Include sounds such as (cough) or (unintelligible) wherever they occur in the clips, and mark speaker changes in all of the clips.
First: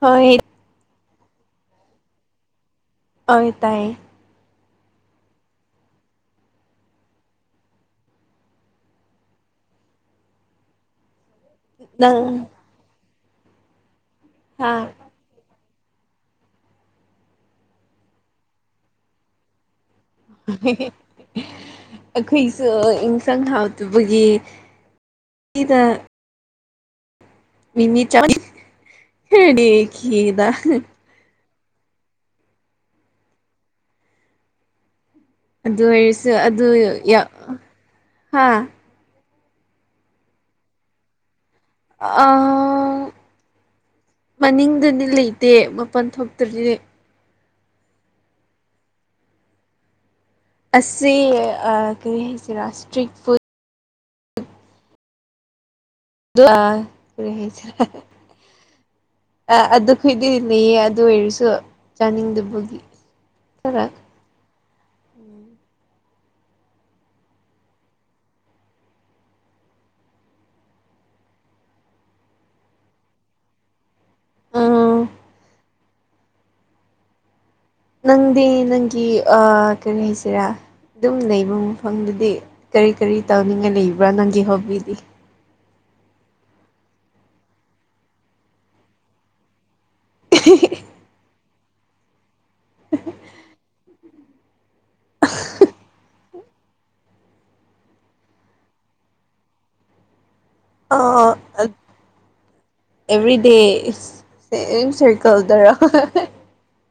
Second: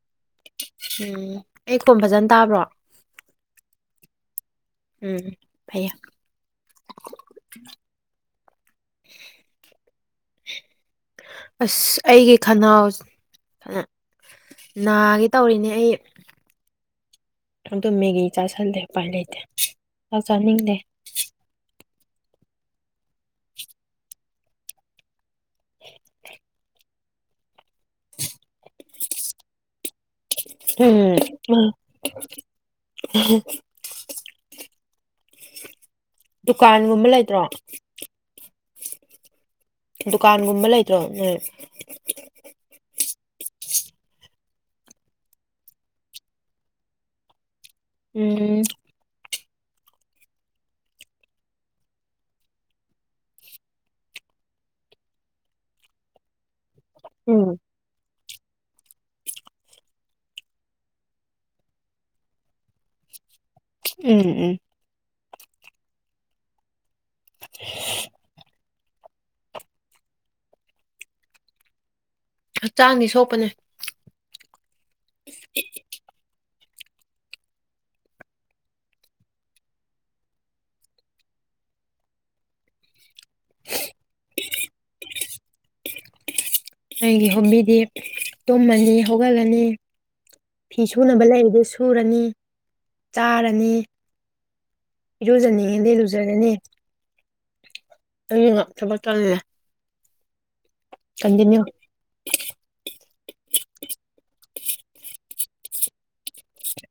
Speaker 1: ꯍꯣꯏ
Speaker 2: ꯎꯝ ꯑꯩ ꯀꯣꯝ ꯐꯖꯅ ꯇꯥꯕ꯭ꯔꯣ
Speaker 1: ꯑꯣꯏ ꯇꯥꯏꯌꯦ
Speaker 2: ꯎꯝ ꯐꯩꯌꯦ
Speaker 1: (unintelligible)
Speaker 2: ꯑꯁ ꯑꯩꯒꯤ
Speaker 1: ꯅꯪ
Speaker 2: ꯈꯅꯥꯎ ꯅꯥꯒꯤ ꯇꯧꯔꯤꯅꯦ ꯑꯩ ꯑꯗꯨꯗꯣ ꯃꯦꯒꯤ ꯆꯥꯁꯜꯂꯦ ꯎꯄꯥꯏ ꯂꯩꯇꯦ ꯆꯥꯛ ꯆꯥꯅꯤꯡꯗꯦ
Speaker 1: ꯑꯩꯈꯣꯏꯁꯨ ꯏꯟꯁꯥꯡ ꯍꯥꯞꯇꯕꯒꯤ ꯁꯤꯗ ꯃꯤꯃꯤ (unintelligible) (unintelligible)
Speaker 2: ꯎꯝ
Speaker 1: ꯑꯗꯨ ꯑꯣꯏꯔꯁꯨ ꯑꯗꯨ
Speaker 2: ꯗꯨꯀꯥꯟꯒꯨꯝꯕ
Speaker 1: ꯌꯥ
Speaker 2: ꯂꯩꯇ꯭ꯔꯣ
Speaker 1: ꯍꯥ
Speaker 2: ꯗꯨꯀꯥꯟꯒꯨꯝꯕ ꯂꯩꯇ꯭ꯔꯣ ꯅꯣꯏ
Speaker 1: ꯑ ꯃꯅꯤꯡꯗꯗꯤ ꯂꯩꯇꯦ ꯃꯄꯜ ꯊꯣꯛꯇꯗꯤ
Speaker 2: ꯎꯝ
Speaker 1: ꯑꯁꯤ ꯀꯔꯤ ꯍꯥꯏꯁꯦ ꯏꯁꯇ꯭ꯔꯤꯛ ꯐꯨꯠ
Speaker 2: ꯎꯝ
Speaker 1: (unintelligible) ꯑ ꯑꯗꯨꯈꯣꯏꯗꯤ ꯂꯩꯌꯦ ꯑꯗꯨ ꯑꯣꯏꯔꯁꯨ ꯆꯥꯅꯤꯡꯗꯕꯒꯤ (unintelligible)
Speaker 2: ꯎꯝ ꯎꯝ (unintelligible) ꯍꯛꯆꯥꯡꯗꯤ ꯁꯣꯛꯄꯅꯦ
Speaker 1: ꯑꯥ
Speaker 2: (unintelligible)
Speaker 1: ꯅꯪꯗꯤ ꯅꯪꯒꯤ ꯑ ꯀꯔꯤ ꯍꯥꯏꯁꯤꯔꯥ ꯑꯗꯨꯝ ꯂꯩꯕ ꯃꯐꯝꯗꯗꯤ ꯀꯔꯤ ꯀꯔꯤ ꯇꯧꯅꯤꯡꯉꯥꯏ ꯂꯩꯕ꯭ꯔꯥ ꯅꯪꯒꯤ ꯍꯣꯕꯤꯗꯤ (inaudible)
Speaker 2: ꯑꯩꯒꯤ ꯍꯣꯕꯤꯗꯤ ꯇꯨꯝꯃꯅꯤ ꯍꯧꯒꯠꯂꯅꯤ
Speaker 1: ꯏꯍꯤ ꯍꯤ
Speaker 2: ꯐꯤ ꯁꯨꯅꯕ ꯂꯩꯔꯗꯤ ꯁꯨꯔꯅꯤ ꯆꯥꯔꯅꯤ ꯏꯔꯨꯖꯅꯤꯡꯉꯗꯤ ꯂꯨꯖꯔꯅꯤ (unintelligible) ꯊꯕꯛ ꯇꯜꯂꯦ
Speaker 1: ꯑꯥ ꯑꯦꯕ꯭ꯔꯤꯗꯦ ꯏꯁ ꯁꯦꯝ ꯁꯥꯏꯀꯜꯗꯔ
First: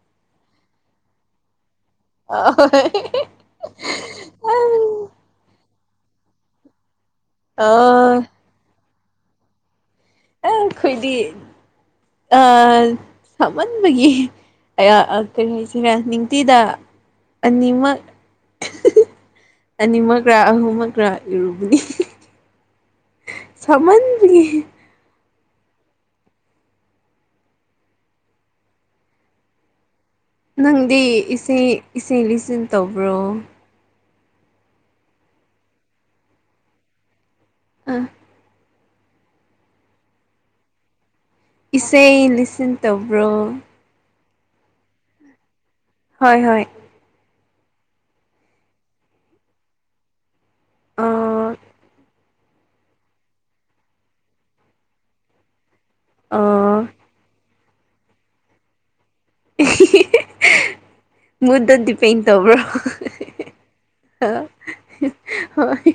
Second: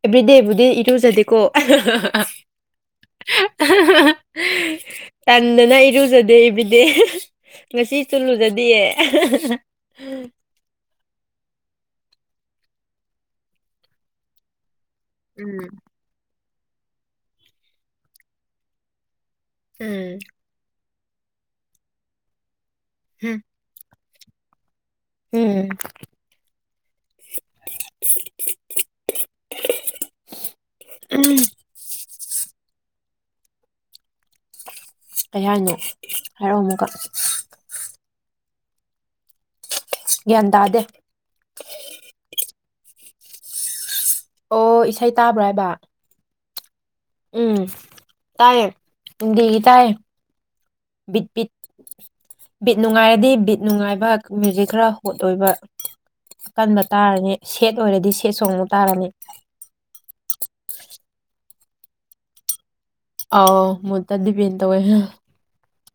Speaker 2: ꯑꯦꯕ꯭ꯔꯤꯗꯦꯕꯨꯗꯤ ꯏꯔꯨꯖꯗꯦꯀꯣ
Speaker 1: (unintelligible)
Speaker 2: ꯇꯟꯗꯅ ꯏꯔꯨꯖꯗꯦ ꯏꯕꯤꯗꯦ ꯉꯁꯤꯁꯨ
Speaker 1: ꯑꯣ
Speaker 2: ꯂꯨꯖꯗꯤꯌꯦ
Speaker 1: ꯑ ꯑꯩꯈꯣꯏꯗꯤ ꯑ ꯁꯥꯃꯟꯕꯒꯤ ꯑꯌꯥ ꯑꯀꯔꯤ
Speaker 2: ꯎꯝ
Speaker 1: ꯍꯥꯏꯁꯤꯔ ꯅꯤꯡꯇꯤꯗ ꯑꯅꯤꯃꯛ
Speaker 2: ꯎꯝ
Speaker 1: ꯑꯅꯤꯃꯛꯔꯥ ꯑꯍꯨꯝꯃꯛꯔ ꯏꯔꯨꯕꯅꯤ
Speaker 2: ꯍꯨꯝ
Speaker 1: ꯁꯥꯃꯟꯕꯒꯤ
Speaker 2: ꯎꯝ
Speaker 1: ꯅꯪꯗꯤ ꯏꯁꯩ ꯏꯁꯩ ꯂꯤꯁꯟ ꯇꯧꯕ꯭ꯔꯣ
Speaker 2: ꯀꯩ ꯍꯥꯏꯅꯣ ꯍꯥꯔꯛꯑꯣ ꯑꯃꯨꯀ
Speaker 1: ꯑ
Speaker 2: ꯒ꯭ꯌꯥꯟ ꯇꯥꯗꯦ
Speaker 1: ꯏꯁꯩ ꯂꯤꯁꯤꯟ ꯇꯧꯕ꯭ꯔꯣ
Speaker 2: ꯑꯣ ꯏꯁꯩ ꯇꯥꯕ꯭ꯔꯥ ꯍꯥꯏꯕ
Speaker 1: ꯍꯣꯏ ꯍꯣꯏ
Speaker 2: ꯎꯝ ꯇꯥꯏꯌꯦ ꯅꯨꯡꯗꯤꯒꯤ ꯇꯥꯏꯌꯦ
Speaker 1: ꯑ
Speaker 2: ꯕꯤꯠꯕꯤꯠ ꯕꯤꯠ ꯅꯨꯡꯉꯥꯏꯔꯗꯤ ꯕꯤꯠ ꯅꯨꯡꯉꯥꯏꯕ ꯃ꯭ꯌꯨꯖꯤꯛ ꯈꯔ ꯍꯣꯠ ꯑꯣꯏꯕ
Speaker 1: ꯑ
Speaker 2: ꯑꯀꯟꯕ ꯇꯥꯔꯅꯤ ꯁꯦꯠ ꯑꯣꯏꯔꯗꯤ ꯁꯦꯠ ꯁꯣꯡꯗꯨ ꯇꯥꯔꯝꯅꯤ
Speaker 1: ꯃꯨꯗꯗ ꯗꯤꯄꯦꯟꯗ ꯇꯧꯕ꯭ꯔꯣ
Speaker 2: ꯑꯥꯎ ꯃꯨꯠꯇ ꯗꯤꯄꯦꯟ ꯇꯧꯋꯦ
Speaker 1: ꯍꯣꯏ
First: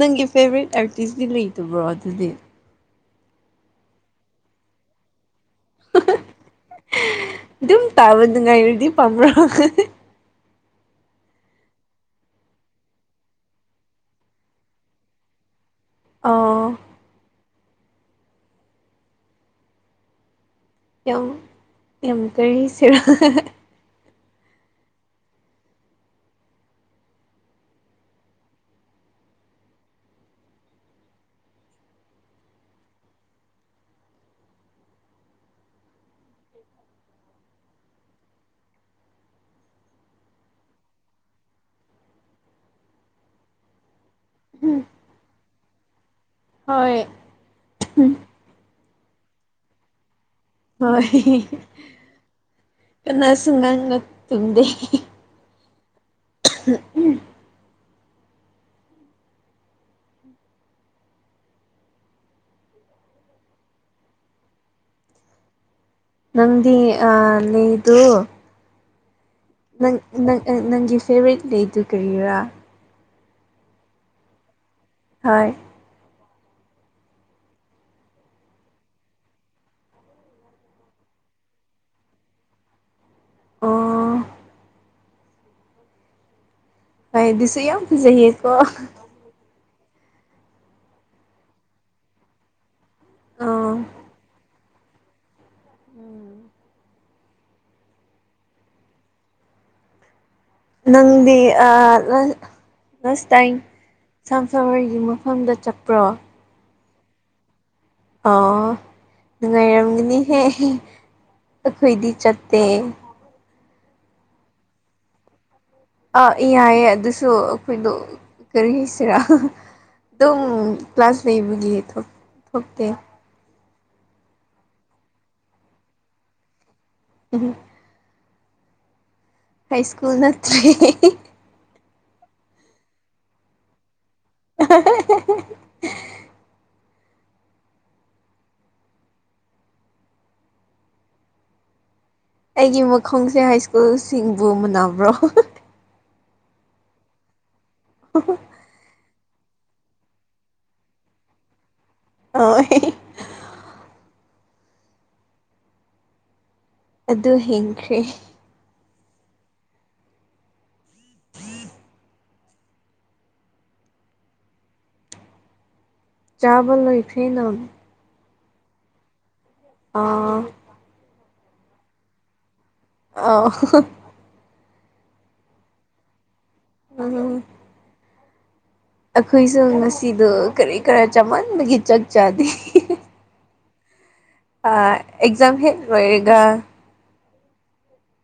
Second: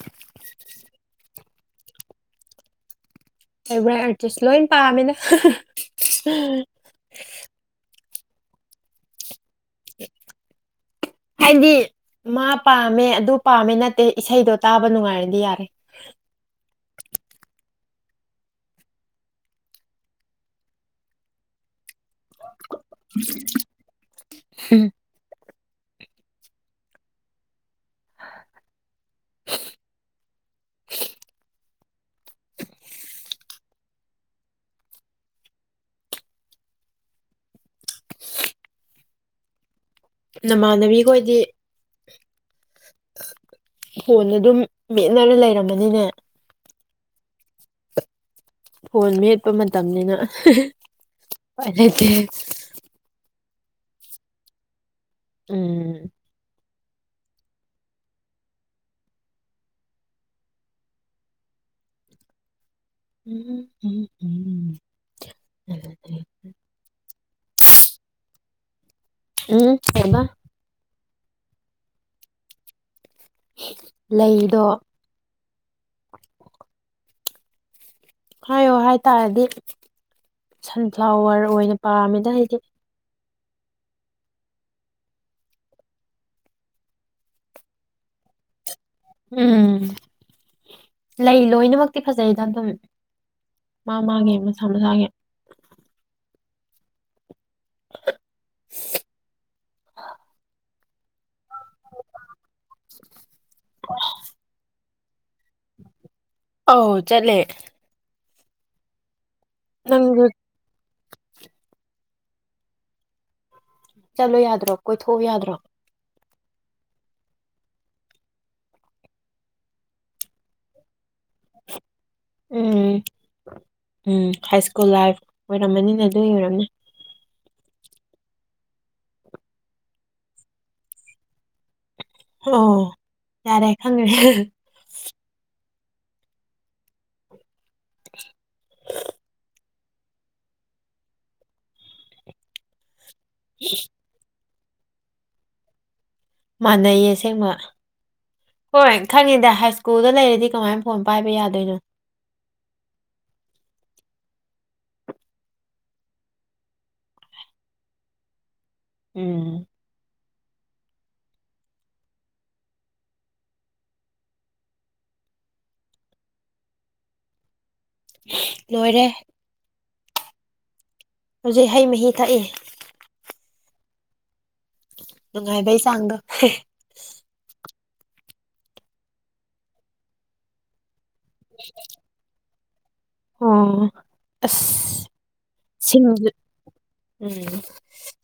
Speaker 1: ꯅꯪꯒꯤ ꯐꯦꯚꯣꯔꯥꯏꯠ ꯑꯥꯔꯇꯤꯁꯇꯤ ꯂꯩꯇꯕ꯭ꯔꯣ ꯑꯗꯨꯗꯤ
Speaker 2: ꯐꯦꯕ꯭ꯔꯥꯏꯠ ꯑꯥꯔꯇꯤꯁ ꯂꯣꯏ ꯄꯥꯝꯃꯤꯗ
Speaker 1: ꯑꯗꯨꯝ ꯇꯥꯕ ꯅꯨꯡꯉꯥꯏꯔꯨꯗꯤ ꯄꯥꯝꯕ꯭ꯔꯣ
Speaker 2: ꯍꯥꯏꯗꯤ ꯃꯥ ꯄꯥꯝꯃꯦ ꯑꯗꯨ ꯄꯥꯝꯃꯦ ꯅꯠꯇꯦ ꯏꯁꯩꯗꯣ ꯇꯥꯕ ꯅꯨꯡꯉꯥꯏꯔꯗꯤ ꯌꯥꯔꯦ
Speaker 1: ꯑꯣ ꯌꯥꯝ ꯌꯥꯝ ꯀꯔꯤꯁꯤꯔꯥ
Speaker 2: ꯍꯨꯝ ꯅꯃꯥꯟꯅꯕꯤꯈꯣꯏꯗꯤ ꯐꯣꯟ ꯑꯗꯨꯝ ꯃꯦꯠꯅꯔ ꯂꯩꯔꯝꯃꯅꯤꯅꯦ
Speaker 1: ꯍꯣꯏ
Speaker 2: ꯐꯣꯟ ꯃꯦꯠꯄ ꯃꯇꯝꯅꯤꯅ
Speaker 1: ꯍꯣꯏ
Speaker 2: ꯎꯄꯥꯏ ꯂꯩꯇꯦ
Speaker 1: ꯀꯅꯥꯁꯨ ꯉꯥꯡ ꯉꯛ ꯇꯨꯝꯗꯦ
Speaker 2: ꯎꯝ
Speaker 1: ꯎ ꯎꯝ
Speaker 2: ꯎꯝ ꯎꯝ ꯎꯝ (unintelligible)
Speaker 1: ꯅꯪꯗꯤ ꯑ ꯂꯩꯗꯨ
Speaker 2: ꯎꯝ
Speaker 1: ꯅꯪ
Speaker 2: ꯀꯩꯕ
Speaker 1: ꯅꯪ ꯑ ꯅꯪꯒꯤ ꯐꯦꯕꯣꯔꯥꯏꯠ ꯂꯩꯗꯨ ꯀꯔꯤꯔꯥ
Speaker 2: ꯂꯩꯗꯣ
Speaker 1: ꯍꯣꯏ
Speaker 2: ꯍꯥꯏꯌꯣ ꯍꯥꯏꯇꯥꯔꯗꯤ ꯁꯟꯐ꯭ꯂꯥꯋꯔ ꯑꯣꯏꯅ ꯄꯥꯝꯃꯦꯗ ꯍꯥꯏꯗꯤ
Speaker 1: ꯑꯥ ꯑꯗꯨꯗꯤꯁꯨ ꯌꯥꯝ ꯐꯖꯩꯌꯦꯀꯣ
Speaker 2: ꯎꯝ ꯂꯩ ꯂꯣꯏꯅꯃꯛꯇꯤ ꯐꯖꯩꯗ ꯑꯗꯨꯝ
Speaker 1: ꯑꯣ
Speaker 2: ꯃꯥ ꯃꯥꯒꯤꯦ ꯃꯁꯥ ꯃꯁꯥꯒꯤ
Speaker 1: ꯎꯝ
Speaker 2: (unintelligible)
Speaker 1: ꯅꯪꯗꯤ ꯂꯁ ꯇꯥꯏ ꯁꯟꯐ꯭ꯂꯋꯔꯒꯤꯃꯣ ꯃꯐꯝꯗ ꯆꯠꯄ꯭ꯔꯣ
Speaker 2: ꯑꯧ ꯆꯠꯂꯦ
Speaker 1: ꯑꯥ
Speaker 2: ꯅꯪꯁꯨ
Speaker 1: ꯅꯨꯡꯉꯥꯏꯔꯝꯒꯅꯤꯍꯦ ꯑꯩꯈꯣꯏꯗꯤ ꯆꯠꯇꯦ
Speaker 2: ꯆꯠꯂꯣ ꯌꯥꯗ꯭ꯔꯣ ꯀꯣꯏꯊꯣꯛꯎ ꯌꯥꯗ꯭ꯔꯣ
Speaker 1: ꯑ ꯌꯥꯏꯌꯦ ꯑꯗꯨꯁꯨ ꯑꯩꯈꯣꯏꯗꯣ ꯀꯔꯤꯁꯤꯔꯥ ꯑꯗꯨꯝ ꯀ꯭ꯂꯥꯁ ꯂꯩꯕꯒꯤ ꯍ ꯊꯣꯛꯇꯦ
Speaker 2: ꯎꯝ ꯎꯝ ꯍꯥꯏ ꯁ꯭ꯀꯨꯜ ꯂꯥꯏꯐ ꯑꯣꯏꯔꯝꯃꯅꯤꯅꯦ ꯑꯗꯨ ꯑꯣꯏꯔꯝꯅꯤ
Speaker 1: ꯑꯗꯨ ꯀ ꯁ꯭ꯀꯨꯜ ꯅꯠꯇ꯭ꯔꯦ
Speaker 2: ꯑꯣ ꯌꯥꯔꯦ ꯈꯪꯦ
Speaker 1: ꯑ
Speaker 2: (unintelligible)
Speaker 1: ꯑꯩꯒꯤ ꯃꯈꯣꯡꯁꯦ ꯍꯥꯏ ꯁ꯭ꯀꯨꯜꯁꯤꯡꯕꯨ ꯃꯕ꯭ꯔꯣ
Speaker 2: ꯃꯥꯟꯅꯩꯌꯦꯁꯦꯡꯕ
Speaker 1: ꯑ
Speaker 2: ꯍꯣꯏ ꯈꯪꯉꯤꯗ ꯍꯥꯏ ꯁ꯭ꯀꯨꯜꯗ ꯂꯩꯔꯗꯤ ꯀꯃꯥꯏꯅ ꯐꯣꯟ ꯄꯥꯏꯕ ꯌꯥꯗꯣꯏꯅꯣ
Speaker 1: ꯑ ꯑꯗꯨ ꯍꯤꯡꯈ꯭ꯔꯦ
Speaker 2: ꯎꯝ
Speaker 1: ꯆꯥꯕ ꯂ ꯐꯤꯅꯝ
Speaker 2: ꯅꯣꯏꯔꯦ
Speaker 1: ꯑꯥ
Speaker 2: ꯍꯧꯖꯤꯛ ꯍꯩ ꯃꯍꯤ ꯊꯛꯏꯦ
Speaker 1: ꯑ
Speaker 2: ꯅꯨꯡꯉꯥꯏꯕꯩ ꯆꯥꯡꯗꯣ
Speaker 1: ꯎꯝ ꯑꯩꯈꯣꯏꯁꯨ ꯉꯁꯤꯗꯣ ꯀꯔꯤ ꯀꯔ ꯆꯃꯟꯕꯒꯤ ꯆꯥꯛ ꯆꯥꯗꯦ
Speaker 2: ꯑꯣ ꯑꯁ
Speaker 1: ꯑ ꯑꯦꯛꯖꯥꯝ ꯍꯦ
Speaker 2: ꯁꯤꯡꯖꯨ
Speaker 1: ꯔꯑꯒ
Speaker 2: ꯎꯝ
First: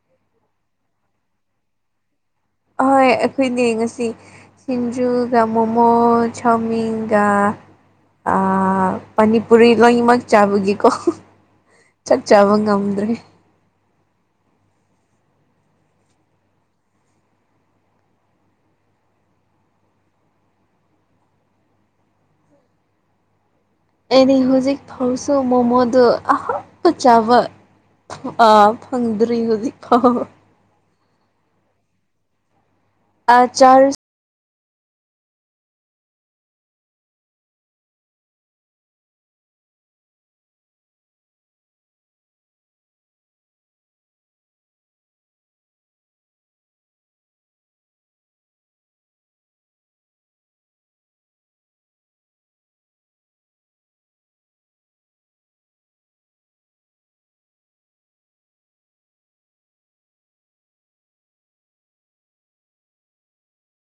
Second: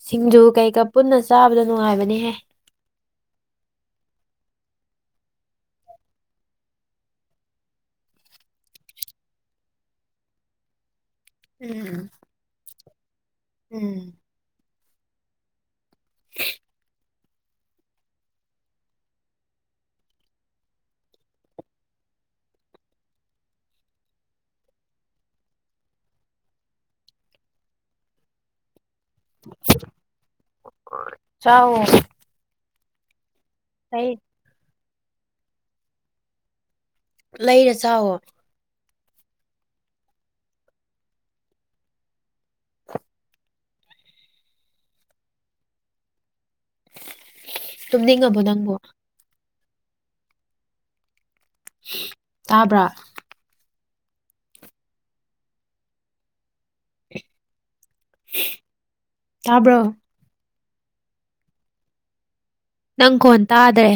Speaker 2: ꯁꯤꯡꯖꯨ ꯀꯩꯀꯥ ꯄꯨꯟꯅ ꯆꯥꯕꯗ ꯅꯨꯡꯉꯥꯏꯕꯅꯦꯍꯦ
Speaker 1: ꯑꯍꯣꯏ ꯑꯩꯈꯣꯏ ꯌꯦꯡꯉꯁꯤ ꯁꯤꯤꯟꯖꯨꯒ ꯃꯣꯃꯣ ꯆꯧꯃꯤꯟꯒ ꯄꯅꯤꯄꯨꯔꯤ ꯂꯣꯏꯃꯛ ꯆꯥꯕꯨꯒꯤ ꯀꯧꯕ
Speaker 2: ꯎꯝ
Speaker 1: ꯐꯠꯆꯕ ꯉꯝꯗ꯭ꯔꯦ
Speaker 2: ꯎꯝ (unintelligible)
Speaker 1: ꯑꯩꯗꯤ ꯍꯧꯖꯤꯛ ꯐꯥꯎꯁꯨ ꯃꯣꯃꯣꯗꯣ ꯑꯍꯥꯞꯄ ꯆꯥꯎꯥꯕ ꯑꯥ ꯐꯪꯗꯔꯤꯣ
Speaker 2: ꯆꯥꯎ
Speaker 1: ꯑ ꯆꯥ
Speaker 2: ꯑꯩ ꯂꯩꯔ ꯆꯥꯛꯋꯣ ꯇꯗꯤ ꯍꯡꯉꯕꯣ ꯅꯪꯕꯨꯣ ꯇꯥꯕ꯭ꯔꯥ ꯇꯕ꯭ꯔ ꯅꯪ ꯀꯣꯟ ꯇꯥꯗ꯭ꯔꯦ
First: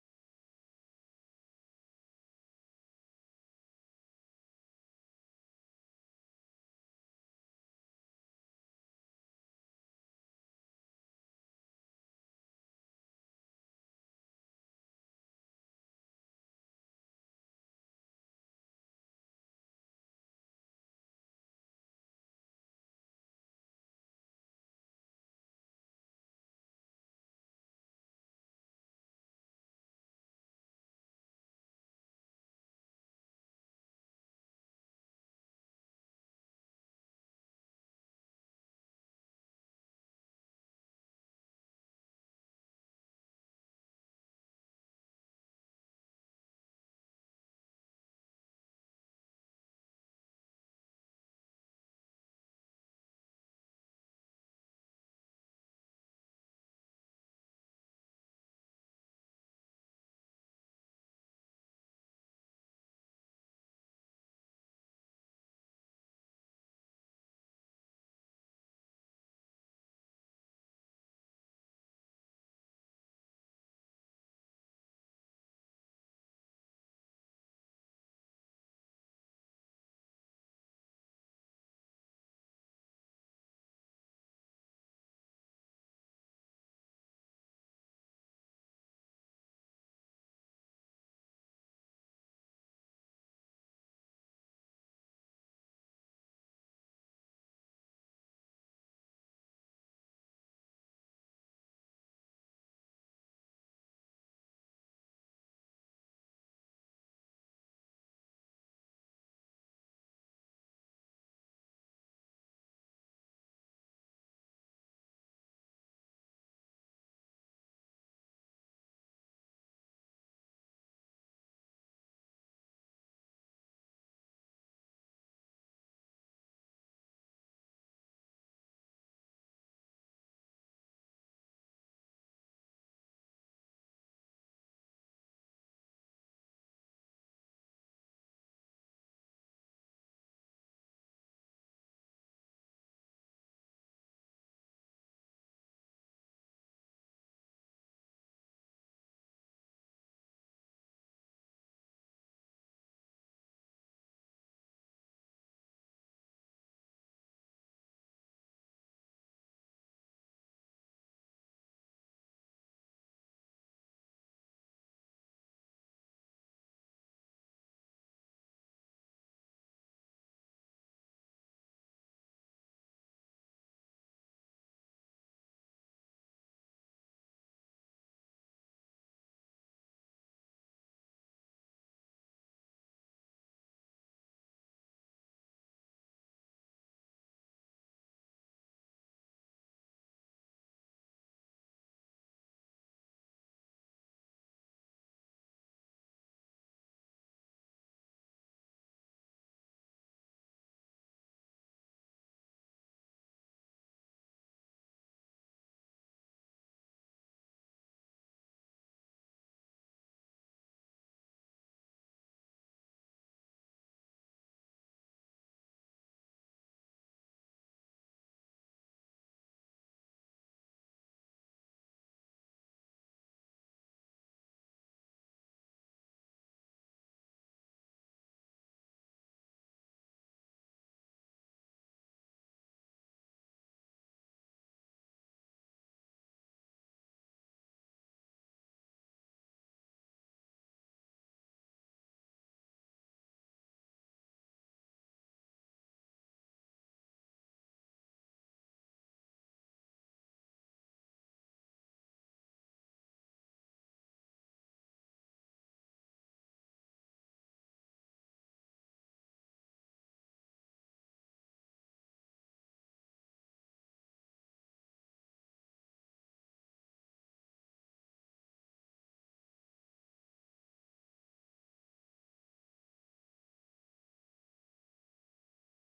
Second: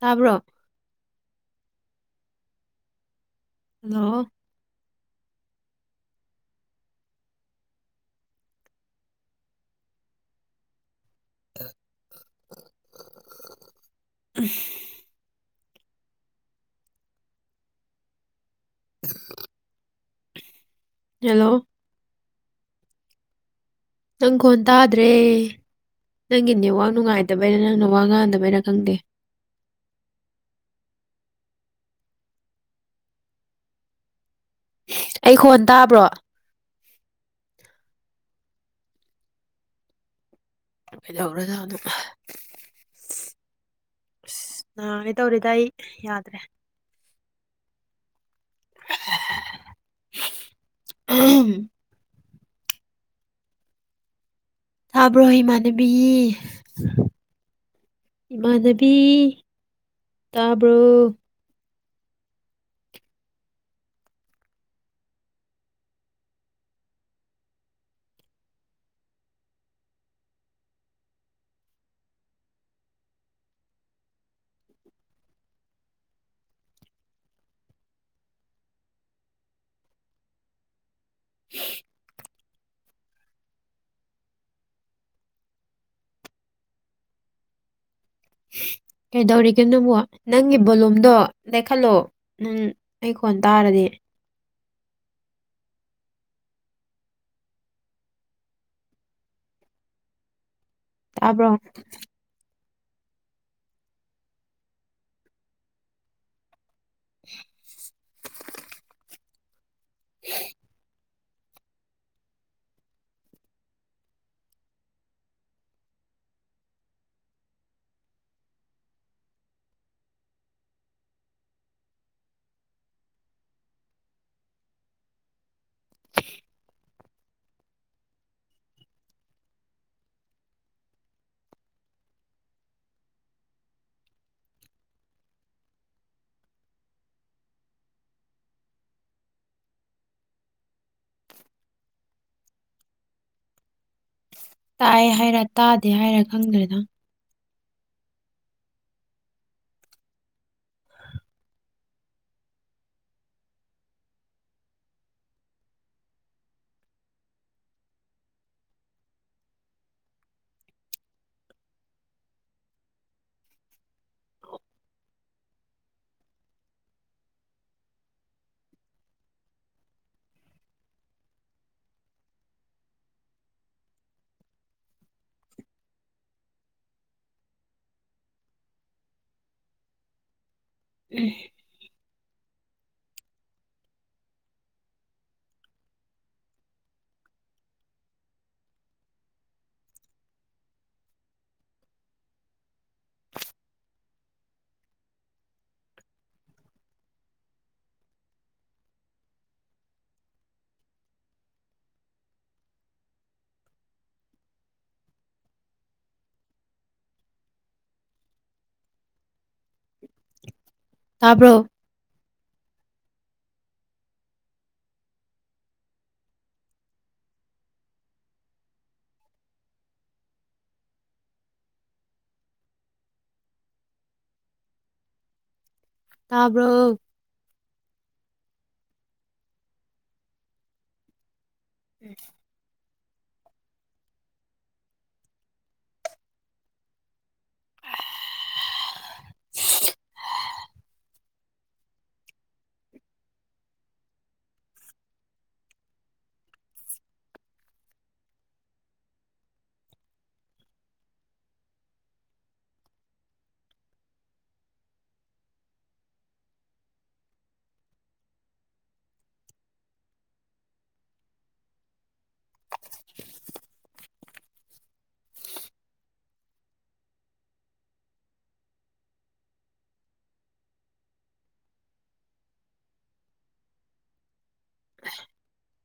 Speaker 2: ꯇꯥꯕ꯭ꯔꯣ ꯍꯜꯂꯣ ꯑ ꯎ ꯍꯜꯂꯣ ꯅꯪ ꯀꯣꯟ ꯇꯥꯗ꯭ꯔꯦ ꯅꯪꯒꯤ ꯅꯦꯠꯋꯥꯛ ꯅꯨꯡꯉꯥꯏꯗꯕꯩꯔ ꯅꯪꯅ ꯋꯥ ꯉꯥꯡꯗꯕꯩꯔꯥ ꯈꯪꯗꯦ ꯑꯩ ꯍꯣꯟ ꯇꯥꯕ꯭ꯔꯣ ꯀꯩꯍꯧꯔꯁꯨ ꯑꯗꯨꯝ ꯑꯁ ꯅ ꯀꯩ ꯇꯧꯔꯤꯗ ꯑꯩ ꯌꯥꯗ꯭ꯔꯦ (inaudible) ꯊꯥꯕ꯭ꯔꯣ ꯏꯃꯥꯟꯅꯕꯤ ꯏꯃꯥꯟꯅꯕꯤ ꯇꯥꯕ꯭ꯔꯣ (inaudible) ꯀꯩꯗꯧꯔꯤꯒꯦ ꯅꯪꯕꯨꯣ ꯅꯪꯒꯤ ꯕꯣꯂꯣꯨꯝꯗꯣ ꯂꯩꯈꯠꯂꯣ ꯅꯪ ꯑꯩ ꯀꯣꯟ ꯇꯥꯔꯗꯤ ꯇꯥꯕ (inaudible) (inaudible) ꯇꯥꯛꯑꯦ ꯍꯥꯏꯔ ꯇꯥꯗꯦ ꯍꯥꯏꯔꯥ ꯈꯪꯗ꯭ꯔꯦꯗꯪ ꯎꯝ ꯇꯔꯕꯣ ꯇꯥꯔꯕ꯭ꯔ ꯎꯝ (inaudible)